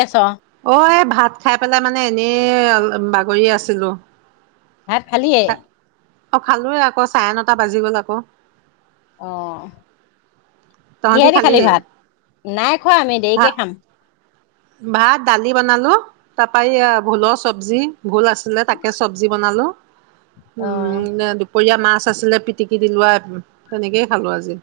আছ অ এ ভা ভাত খাই পেলাই মানে এনেই বাগৰি আছিলো। ভাত খালীয়ে? অ খালোএ আকৌ চাৰে নটা বাজি গ'ল আকৌ। অহ। কিহে দি খালি ভাত? নাই খোৱা আমি ভাত দেৰিকে খাম। ভাত দালি বনালো তাৰপৰা ভোলৰ চব্জি ভোল আছিলে তাকে চব্জি বনালো। অ উম দুপৰীয়া মাছ আছিলে পিটিকি দিলোৱা তেনেকেই খালো আজি।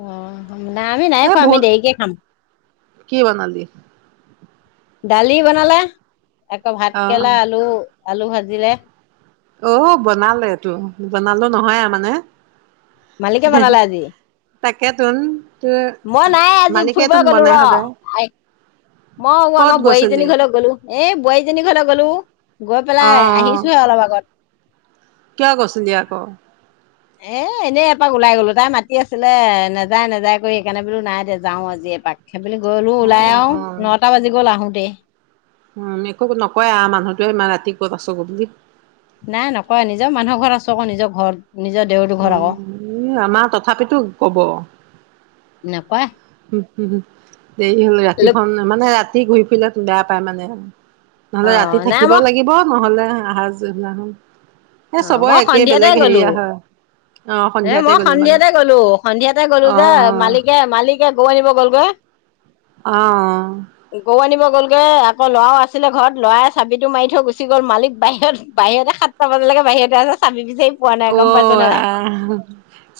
অ নাই আমি নাই এ খোৱা আমি ভোল দেৰিকে খাম। কি বনালি? দালি বনালে। আকৌ অ ভাতকেৰেলা আলু আলু ভাজিলে। অ বনালেটো বনালো নহয় আৰু মানে। মালিকে বনালে [unintelligible] আজি তাকেতুন মই নাই আজি ফুৰিব গলো ৰ। সদায় মই ক'ত আমাৰ গৈছিলি বোৱাৰীজনীৰ ঘৰলৈ গলো এ বোৱাৰীজনীৰ ঘৰলৈ গলো গৈ অ অ পেলাই আহিছোহে অলপ আগত কিয় গৈছিলি আক? এ এনেই এপাক ওলাই গলো তাই মাতি আছিলে নেযায় নেযায় কৰি সেইকাৰণে বোলো নাই দে যাও আজি এপাক সেই পেলি গ'লোঁ ওলাই অ', আৰু নটা বাজি গ'ল আহো। তে উম একো নকয় আহ মানুহটোৱে ইমান ৰাতি কত আছহে বুলি নাই নকয় নিজৰ মানুহৰ ঘৰত আছো আকৌ নিজৰ ঘৰত। নিজৰ দেউৰ অ ঘৰত আকৌ এই আমাৰ তথাপিতো কব, নেপায়। উম হম হ দেৰি হ'ল ৰাতিখন মানে ৰা ৰা ঘূই ফুইলে বেয়া পায় মানে, অ নহলে ৰাতি নাই থাকিব মই লাগিব নহলে। আহ হাজ অ মই সন্ধিয়াতে গলো অ', হ সন্ধিয়াতে মই গ'লি মানে সন্ধিয়াতে গ'লো সন্ধিয়াতে গ'লো যে অ', অ', মালিকে মালিক এ গৰু আনিব গ'লগৈ। আহ গৰু আনিব গ'লগৈ আকৌ লৰাও আছিলে ঘৰত লৰাই চাবিটো মাৰি থৈ গুচি গ'ল মালিক বাহিৰত বাহিৰতে সাতটা বাজিলেগে বাহিৰতে আ চাবি পোৱা নাই গম অ', পাইছনে নাই আহ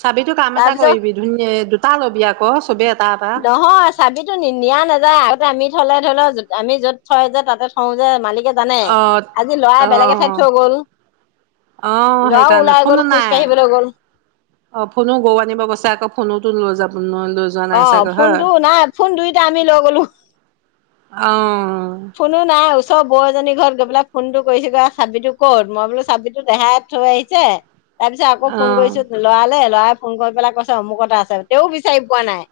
চাবিতো কাম এটা তাৰপিছত কৰিবি ধুনীয়া দুটা ল'বি আকৌ চবেই এটা এটা নহয় চাবিতো নি নিয়া নাযায়। আমি থলে ধৰি লও আমি য'ত থয় যে তাতে থওঁ যে মালিক, জানে অ', আজি লৰাই বেলেগ এঠাইত অ', থৈ গ'ল অ ল'ৰা সেইকাৰণে ওলাই ফোন গ'ল খোজ নাই কাঢ়িবলৈ গ'ল অ ফোনো গও আনিব গৈছে আকৌ ফোনোতো লৈ যাব [unintelligible] অ চাগৈ হয়। ফোনটো নাই ফোন দুইটা আমি ল গলো অ ফোনো নাই। ৰ বৌ এজনীৰ ঘৰত গৈ পেলাই ফোনটো কৰিছেগৈ চাবিটো ক'ত মই বোলো চাবিটো দেহাই থৈ আহিছে তাৰ পিছত আকৌ অ ফোন কৰিছো লৰালে লৰা সোন গৈ পেলাই কৈছে অমুকততে আছে তেওঁও বিচাৰি পোৱা নাই।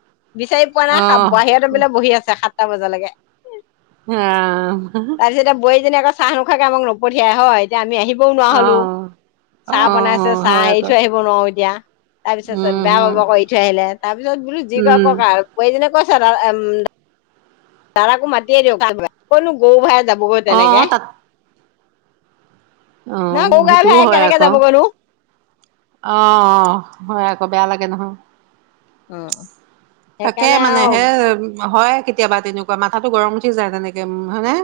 বিচাৰি পোৱা অ নাই বাহিৰতে বোলে বহি আছে খাত। এটা মজা লাগে। বোৱাৰীজনী আকৌ আহ চাহ নোখাকে আমাক নপঠিয়াই হয় এতিয়া আমি আহিম ও নোৱাৰা অ হলো অ চাহ অ বনাইছে চাহ হয় এৰি আকৌ থৈ আহিব নোৱাৰো এতিয়া তাৰ পিছত উম বেয়া হম পাব কৰি থৈ আহিলে তাৰ তাৰ পিছত বোলো যি কৈ উম কক আৰু ক যেনে। কৈছা উ দাদা কো মাতিয়ে দিয়ক তইনো গৰু ভাইে যাব। অ তেনেকে। তাত অ ককাই সেইটোও ভাই হয় কেনেকে আকৌ যাবগে নো। অ আকৌ বেয়া লাগে নহয়। অ তাকে সেইকাৰণে মানে আৰু হে। হয় কেতিয়াবা তেনেকুৱা মাথাাতো গৰম উঠি যায় তেনেকে হয়নে।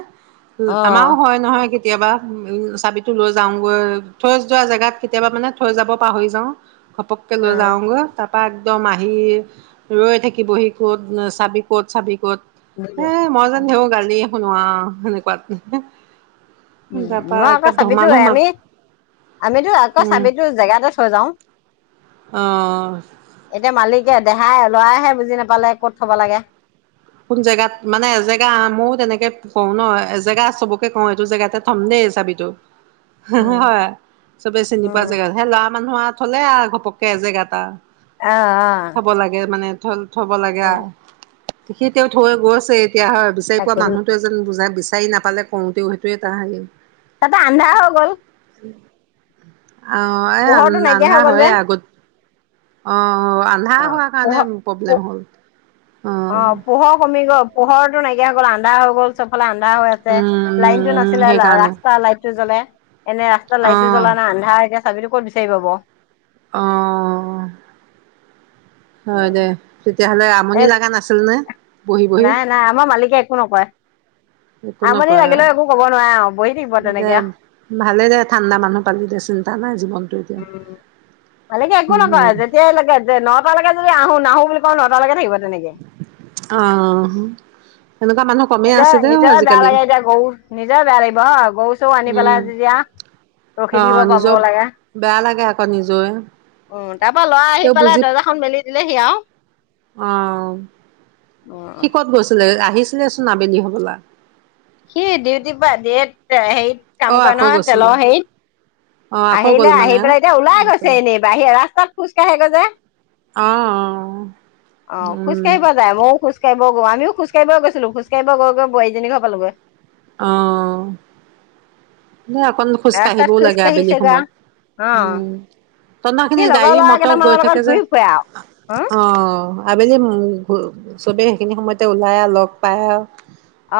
অ আমাৰও হয় নহয়। কেতিয়াবা উম চাবিতো লৈ যাওগৈ থৈ যোৱা জেগাত কেতিয়াবা মানে থৈ যাব পাহৰি যাওঁ। খপক ল অ যওঁগ তাত। একদম আহ। আহি ৰৈ থাকিবহি ক'ত চাবি ক'ত চাবি দিলো ক'ত। এ মই যে দেওঁ গালি। শুনোৱা হেনেকুৱা। উ মই আকৌ চাবিিতো আমি আমিতো আকৌ উম চাবিিতটো জেগাতে থৈ যাও অ এতিয়া মালিক। তে দেহাই লৰাইহে বুজি নাপালে ক'ত থব লাগে। কোন জেগাত মানে এজেগা আহ মইও তেনেকে কওঁ ন এজেগা চবকে কওঁ এইটো জেগাতে থম দেই চাবিটো। উম হয় চবে চিনি পোৱা উম জেগাত সেই ল'ৰা মানুহৰ। থ'লে ঘপককে এজেগা এটা। অহ অহ থব থ'ব লাগে সি তেওঁ থৈ গৈছে? এতিয়া হয় বিচাৰি পোৱা তাকে মানুহটোৱে যেন বোজাত বি। চাৰি নাপালে কওঁতেও সেইটোৱে তাহানি। তাতে আন্ধাৰ হৈ গ'ল। অ এ পোহৰটো নাইকিয়া আন্ধা হৈ গ'ল যে হয়ে আগত। অ আন্ধা অ হোৱাৰ কাৰণে পোহৰ প্ৰব্লেম হ'ল অ। পোহৰ কমি গ'ল পোহৰটো নাকিয়া হৈ গ'ল আন্ধা হৈ গ'ল চবফালে। আন্ধা হৈ উম আছে উম লাইনটো উম নাছিলে সেইকাৰণে ৰাস্তা লাইট টো জ্বলে। এনে ৰাস্তাত অ লাইটটো জ্বলা নাই আন্ধাৰ এতিয়া। চাবিটো ক'ত বিচাৰি পাব। অ হয় দে তেতিয়াহ'লে আমনি এক লগা নাছিল নে? বহি বহি নাই নাই আমাৰ মালিকে একো নকয়। একো আমনি নকয় আৰু। লাগিলেও একো ক'ব নোৱাৰে অ বহি থাকিব। দে তেনেকে ভালে দে ঠাণ্ডা মানুহ পালি দে চিন্তা নাই জীৱনটো এতিয়া। মালিকে একো নকয় উম যেতিয়া লৈকে যে নটালৈকে যদি আহো নাহোঁ বুলি- তোমাৰ নটালৈকে থাকিব তেনেকে। অহ এনেকুৱা মানুহ কমেই নিজৰ আছে দেও নিজৰ বেয়া আজিকালি লাগে এতিয়া গৰু। নিজৰ বেয়া লাগিব। গৰু চৰু আনি উম পেলাই যেতিয়া ৰখি অ থাকিব পাব নিজৰ লাগে বেয়া লাগে আকৌ নিজৰে উম। তাৰ পৰা ল'ৰা আহি পেলাই দৰ্জাখন মেলি। দিলেহি আৱ অহ সি ক'ত গৈছিল আহি? ছিলে চোন আবেলি হ'বলা। সি ডিউটিৰ পা দিয়ে হেৰি - অ কাম কৰে আকৌ নহয় গৈছিলে তেলৰ হেৰিত, অ আকৌ গ'ল আহিলে আহি মানে পেলাই এতিয়া ওলাই গৈছে আকৌ এনেই বাহিৰত ৰাস্তাত। খোজকাঢ়েগৈ যে। অ অ অ খোজ উম কাঢ়িব যায় মইও খোজকাঢ়ি বৰুৱানি খোজকাঢ়িব গৈছিলোঁ। খোজ কাঢ়িব গৈ গৈ বোৱাৰী জনীৰ ঘৰ পালুগৈ। অ। ন অকন খোজ ৰাস্তাত কাঢ়িবও খোজ লাগে আবেলি কাঢ়িছেগৈ সময়ত। আৰু অ উম। তহঁতৰ সি সেইখিনি গাড়ী লগৰ ল'ৰা মটৰ গৈ কেইটামানৰ লগত থাকে যে। ঘূৰি ফুৰে আৰু অ। আবেলি চবেই সেইখিনি সময়তে ওলায় আৰু লগ পায় আৰু।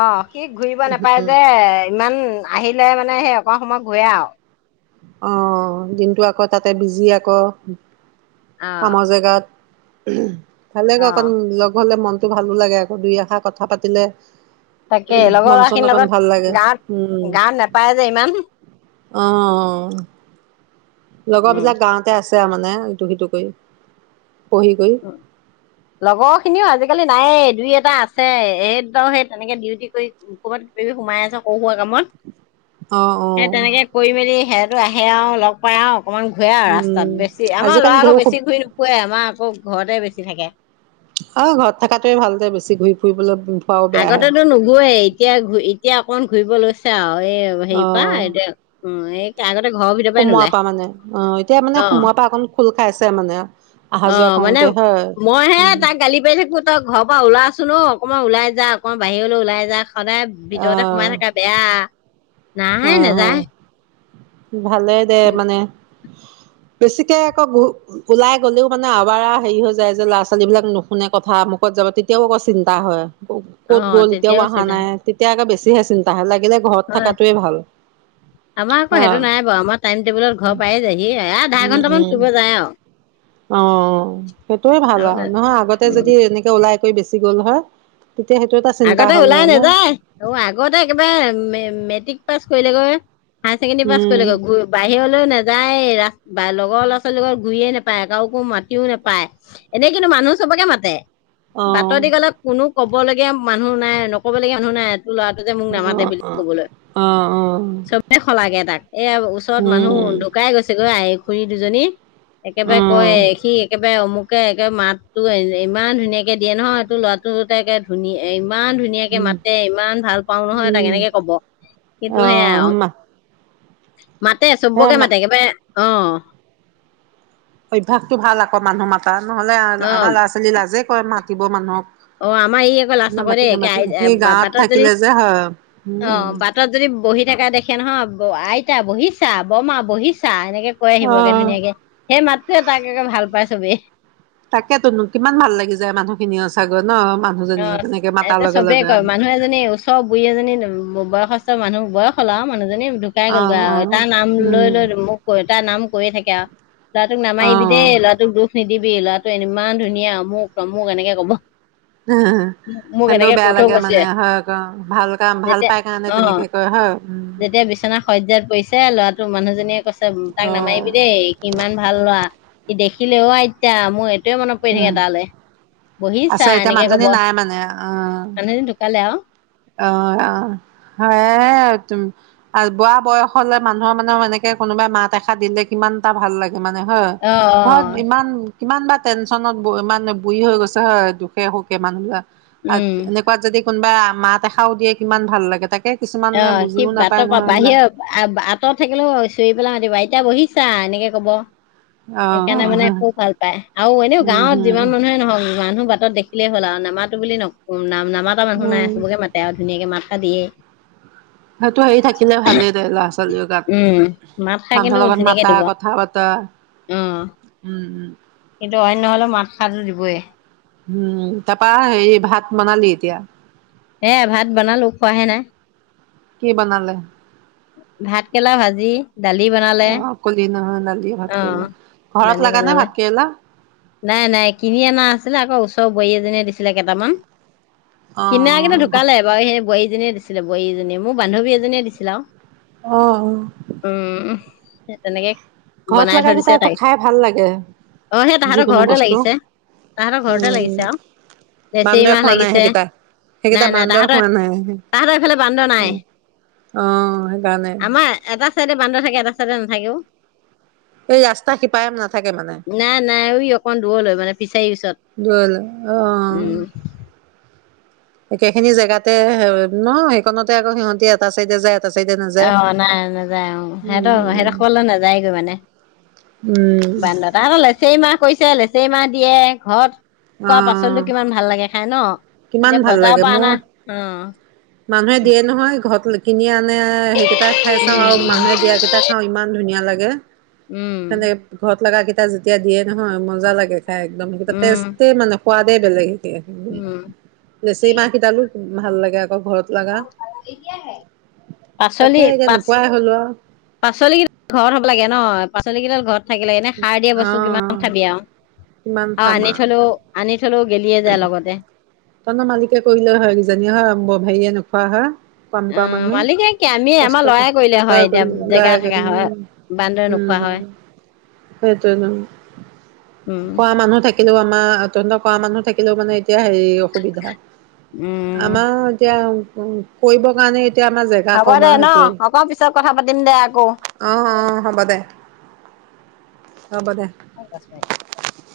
অ সি ঘূৰিব নাপায় যে ইমান আহিলে মানে সেই অকমান সময় ঘূৰে আৰু। অ দিনটো আকৌ তাতে বিজি আকৌ। অ কামৰ জেগাত। [inaudible] ভালে ক অ অকন লগ হ'লে মন। টো ভালো লাগে আকৌ দুই এখাৰ কথা পাতিলে তাকে লগৰ মন ল'ৰা চন খিনিৰ অকণ ভাল লাগে লগত উম গাঁওত -গাঁওত নেপায় যে ইমান। অ লগৰ বিলাক উম গাওঁতে আছে। [unintelligible] মানে ইটো সিটো কৰি। পঢ়ি কৰি লগৰ খিনিও আজিকালি তাৰে দুই এটা আছে। এই দুটাও সেই তেনেকে ডিউটি কৰি ক'ৰবাত [unintelligible] সোমাই আছে সৰু-সুৰা কামত। অ অ সেই তেনেকে কৰি মেলি [unintelligible] [unintelligible] আহে আৰু লগ পাই আৰু অকমান ঘূৰে আৰু ৰাস্তাত উম বেছি আমাৰ আজিকালি ল'ৰা ঢেউ আকৌ খুব বেছি ঘূৰি নুফুৰে। আমাৰ আকৌ ঘৰতে বেছি থাকে। অ ঘৰত থাকাতোৱে ভাল দে বেছি ঘূৰি ফুৰিবলৈ ফুৰাও বেয়াহে আগতেতো নুঘুৰেই, এতিয়া - এতিয়া অকন ঘূৰিব লৈছে। ছে আৰু। এই হেৰি পা অ এতিয়া, উম এই [unintelligible] ঘৰৰ ভিতৰ পৰা সোমোৱাৰ নোলায়। মানে অ এতিয়া মানে অ, সোমোৱাৰ পৰা অকণ খোল খাইছে মানে অহা অ, যোৱা মানে কৰোতে হয় মই হে উম তাক গালি পাৰি থাকো তই ঘৰৰ পৰা ওলাচোন অ। মই উলাই যা অকণ বাহিৰলৈ ওলাই যা সদায় ভিতৰতে সোমাই আহ থাকা বেয়া। নাই অ' হ'। নাযায় ভালে দে উম, মানে বেছিকে আকৌ ঘু - ওলাই গ'লেও মানে আবাৰা হেৰি হৈ যায় যে ল'ৰা ছোৱালী বিলাক নুশুনে কথা মুখত যাব তেতিয়াও আকৌ চিন্তা হয়। ক'ত অ', গ'ল এতিয়াও তেতিয়াও গৈছে অহা নাই, তাহাঁত তেতিয়াে আৰু বেছি চিন্তাহে লাগে ঘৰত থাকা হয়, আমাৰ আকৌ সেইটো নাই বাৰু আমাৰ টাইম টেবুলত ঘৰ পায় যায়হি আ আধা উম ঘন্টামান উম ফুব যায় আৰু অ সেইটোয়ে ভাল আৰু, নহয় আগতে উম, যদি এনেকে ওলাই বেছি গ'ল হয় তেতিয়া সেইটো এটা চিন্তা আগতে হ'ল ওলাই হয় ন নাযায়, অ আগতে একেবাৰে মে-মেট্ৰিক পাছ কৰিলে গৈ হায়াৰ ছেকেণ্ডেৰী পাছ উম কৰিলেগৈ, বাহিৰলৈও নাযায় নাযায়ে ৰা লগৰ ল'ৰা ছোৱালীৰ লগত ঘূৰিয়ে নাপায় কাকো মাতিও নোপায়, এনেই কিন্তু মানুহ চবকে মাতে। বাটে দি গলে কোনো ক'ব লাগে মানুহ নাই নকবলগীয়া মানুহ নাই ল'ৰাটো যে মোক নামাতে বুলি কবলৈ, চবে সলাগে তাক এ ওচৰত মানুহ ঢুকাই গৈছেগৈ খুৰী দুজনী একেবাৰে কয়ে, সি একেবাৰে অমুক একে-একে মাতটো এ ইমান ধুনীয়াকে দিয়ে নহয়, এইটো ল'ৰাটো ধুনিয়া এই ইমান ধুনীয়াকে মাতে, ইমান ভাল পাওঁ নহয় তাক এনেকে কব, কিন্তু সেয়াই আহ আৰু মা [inaudible] মাতে, হে চবকে মা মাতে একেবাৰে অ অভ্যাসটো ভাল আকৌ মানুহ মাতা নহ'লে, অ আ-আমাৰ ল'ৰা-ছোৱালী লাজে কৰে মাত মাতিব মানুহক অ, আমাৰ ই আকৌ লাজ নকৰে নামাতি দে নামাতি একে, সেই গাঁৱত বাটত যদি থাকিলে যে হয় অ, উম বাটত যদি বহি থকা দেখে নহয় অ, আইতা বহিছা, ৰ্বমা বহিছা, এনেকে এনেকে কয় আহিবগে অহ ধুনীয়াকে, সেই মাতটোৱে তাক একেভাল পাই ছবে তাকেতো, কিমান ভাল লাগি যায় মানুহখিনি সচাঁকৈ অ, এতিয়া চবেই কয়, মানুহ এজনী ওচৰ বুঢ়ী এজনী বয়সস্থ বয়সস্থ মানুহ, বয়স হ'ল আৰু মানুহজনী মানুহৰজনী ঢুকাই অ গ'লগৈ অ আৰু, এ তাৰ নাম উম লৈ-লৈ মোক কয়, তাৰ নাম কৈয়েই থাকে। [unintelligible] সেইয়া ল'ৰাটোক নামাৰিবি দেই, অ ল'ৰাটোক দুখ নিদিবি, ল'ৰাটো ইমান ধুনীয়া, অমুক-তমুক এনেকে কব। মোক সেহতেও এনেকে কৈ বেয়া থৈ লাগে গৈছে, মানে হয় ভাল কাম ভাল যেতিয়া পাই কাৰণে অহ তেনেকে কয় হয় উম। যেতিয়া বিচনা সজ্জাত পৰিছে ল'ৰাটো মানুহজনীয়ে কৈছে, তাক নামাৰিবি অ'। দেই, ই ইমান ভাল ল'ৰা। ই দেখিলে, অ' আইতা মোৰ সেইটোৱে মনত পৰি উম, থাকে তাৰলে। বহিছা এনেকে এ নাই মানে, অ মানুহজনী ঢুকালে আৰু অ-অ, হয় হে তোমাৰ। [unintelligible] আৰু বুঢ়া বয়স হলে মানুহৰ মানে এনেকে কোনোবাই মাত এষাৰ দিলে কিমান এটা ভাল লাগে। মানে হয়, অ অ ঘৰত ইমান। কিমান বা টেনশ্যনত ইমান বুঢ়ি হৈ গৈছে হয়, দুখে-সুখে মানুহবিলাক। উম এনেকুৱা যদি কোনোবা মাত এষাৰো দিয়ে, কিমান ভাল লাগে, তাকে অ কিছুমানে 'সি বুজিও নাপায় বাটৰ পৰা নহয় এইবিলাক। বাহিৰ আঁতৰ থাকিলেও চিঞৰি পেলাই মাতিব [unintelligible] এতিয়া বহিছা এনেকে কব। অ', সেইকাৰণে মানে অ', খুব ভাল পায় আৰু এনেও উম, গাঁৱত হম। যিমান মানুহে নহওক মানুহ বাটেদি বাটত দেখিলে হ'ল আৰু নামাতো বুলি নক নাম নামাটা মানুহ উম নাই চবকে মাতে আৰু ধুনাকে মাত মাত এসাৰ দিয়ে। সেইটো হেৰি থাকিলে ভালেই তাই ল'ৰা ছোৱালী উম গাত মাত সাৰ কিন্তু মানুহৰ লগত ধুনীয়াকে দিব মানুহৰ কথা পতা অ উম উম। হবয়ে। উম তাৰাপা এই ভাত বনালি এতিয়া? এ ভাত বনালো খোৱাহে নাই। কি বনালে ভাতকৰেলা ভাজি দালি বনালে অ কলি নহয় দালি ভাত কেৰেলা অ' ঘৰত দালি লাগা নে বনালে ভাত কেৰেলা নাই নাই কিনি অনা আছিলে আকৌ ওচ ত বোৱাৰী এজনীয়ে দিছিলে কেইটামান। অ কিনা কিন্তু ঢুকালে বাৰু সেই বোৱাৰী জনীয়ে দিছিলে বোৱাৰী এজনীয়ে মোৰ বান্ধৱী এজনীয়ে দিছিলে আৰু। অ অ উম। তেনেকে ঘৰত বনাই লগা থৈ কেইটা দিছে আকৌ তাই খাই ভাল লাগে অ সেই তাহাঁতৰ যিকোনো ঘৰতে বস্তু, লাগিছে তাহাঁতৰ উ ঘৰতে লাগিছে উ আৰু। লেচেৰি বান্দৰে মাহ খোৱা নাই লাগিছে সেইকেইটা? সেইকেইটা নাই নাই বান্দৰে তাহতৰ খোৱা নাই তাহতৰ এইফালে বান্দৰ নাই, অ সেইকাৰণে আমাৰ এটা চাইডে বান্দৰ থাকে এটা চাইডে নাথাকে অ। এই ৰাস্তা শিপাৰে নাথাকে মানে? অকন দুৰলে মানে পিচ জল অহ। একেখিনি জেগাতে ন সেইখনতে আকৌ সিহঁতি এটা চাইডে যায় এটা চাইডে অ নাযায়। নাই নাযায় অ হেত উম সেইদখলে নাযায়গৈ মানে উম বান্দত লেছেইমাহ কৰিছে লেচেইমাহ দিয়ে ঘৰত অ খোৱা পাচলি কিমান ভাল লাগে খাই ন। কিমান এতিয়া ভাল বজাৰৰ লাগে পৰা মোৰ অনা অ মানুহে উম, দিয়ে নহয় ঘৰত কিনীয়া মানে সেইকেইটা খাই চাও আৰু মানুহে দিয়া কেইটা খাও ইমান ধুনীয়া লাগ উম, লাগে। [unintelligible] ঘত লগা কেই যেতিয়া দিয়ে নহয় মজা লাগে। একদম গোটে উম। টেষ্ট এ মানে সোৱাদে বেলেগ। উম [unintelligible] লেচেৰী মাহ কিদালো ভাল লাগে আকৌ ঘৰত লগা। পাচলি, তাকে এতিয়া পা, নোপোৱাই হ'লো আৰু পাচলি কি ঘৰত হ'ব লাগে ন। পাচলি কেইডাল ঘৰত থাকিলে এনে সাৰ দিয়া অ বস্তু কিমান খাবি আৰু। কিমান আৰু খাম আনি আও থলো আনি থলেও গেলিয়ে যায় লগতে তহঁতৰ মালিকে কৰিলে হয় কিজানি, হয়। ব' হেৰিয়াৰ হয়! হয়! কাম কৰা অ' মানুহ মালিকে কি, আমি কষ্ট আমাৰ কৰে ল'ৰাই কৰিলে তই হয় এতিয়া। কৰিলি জেগা লৰাই থকা কৰিলি হয়, বান্দৰে নোখোৱা হয়। সেইটোয়ে নহ। উম খোৱা মানুহ থাকিলেও আমাৰ তহঁতি ত' কৰা মানুহ। থাকিলেও মানে। এতিয়া হেৰি অসুবিধা, উম আমাৰ এতিয়া উ, কৰিবৰ কাৰণে এতিয়া আমাৰ জেগা হ'ব কম দে, আৰু ন, সেইটোৱে ‌ হ'ব পিছত কথা পাতিম দে আকৌ। অ অ হ'ব দে হ'ব দে।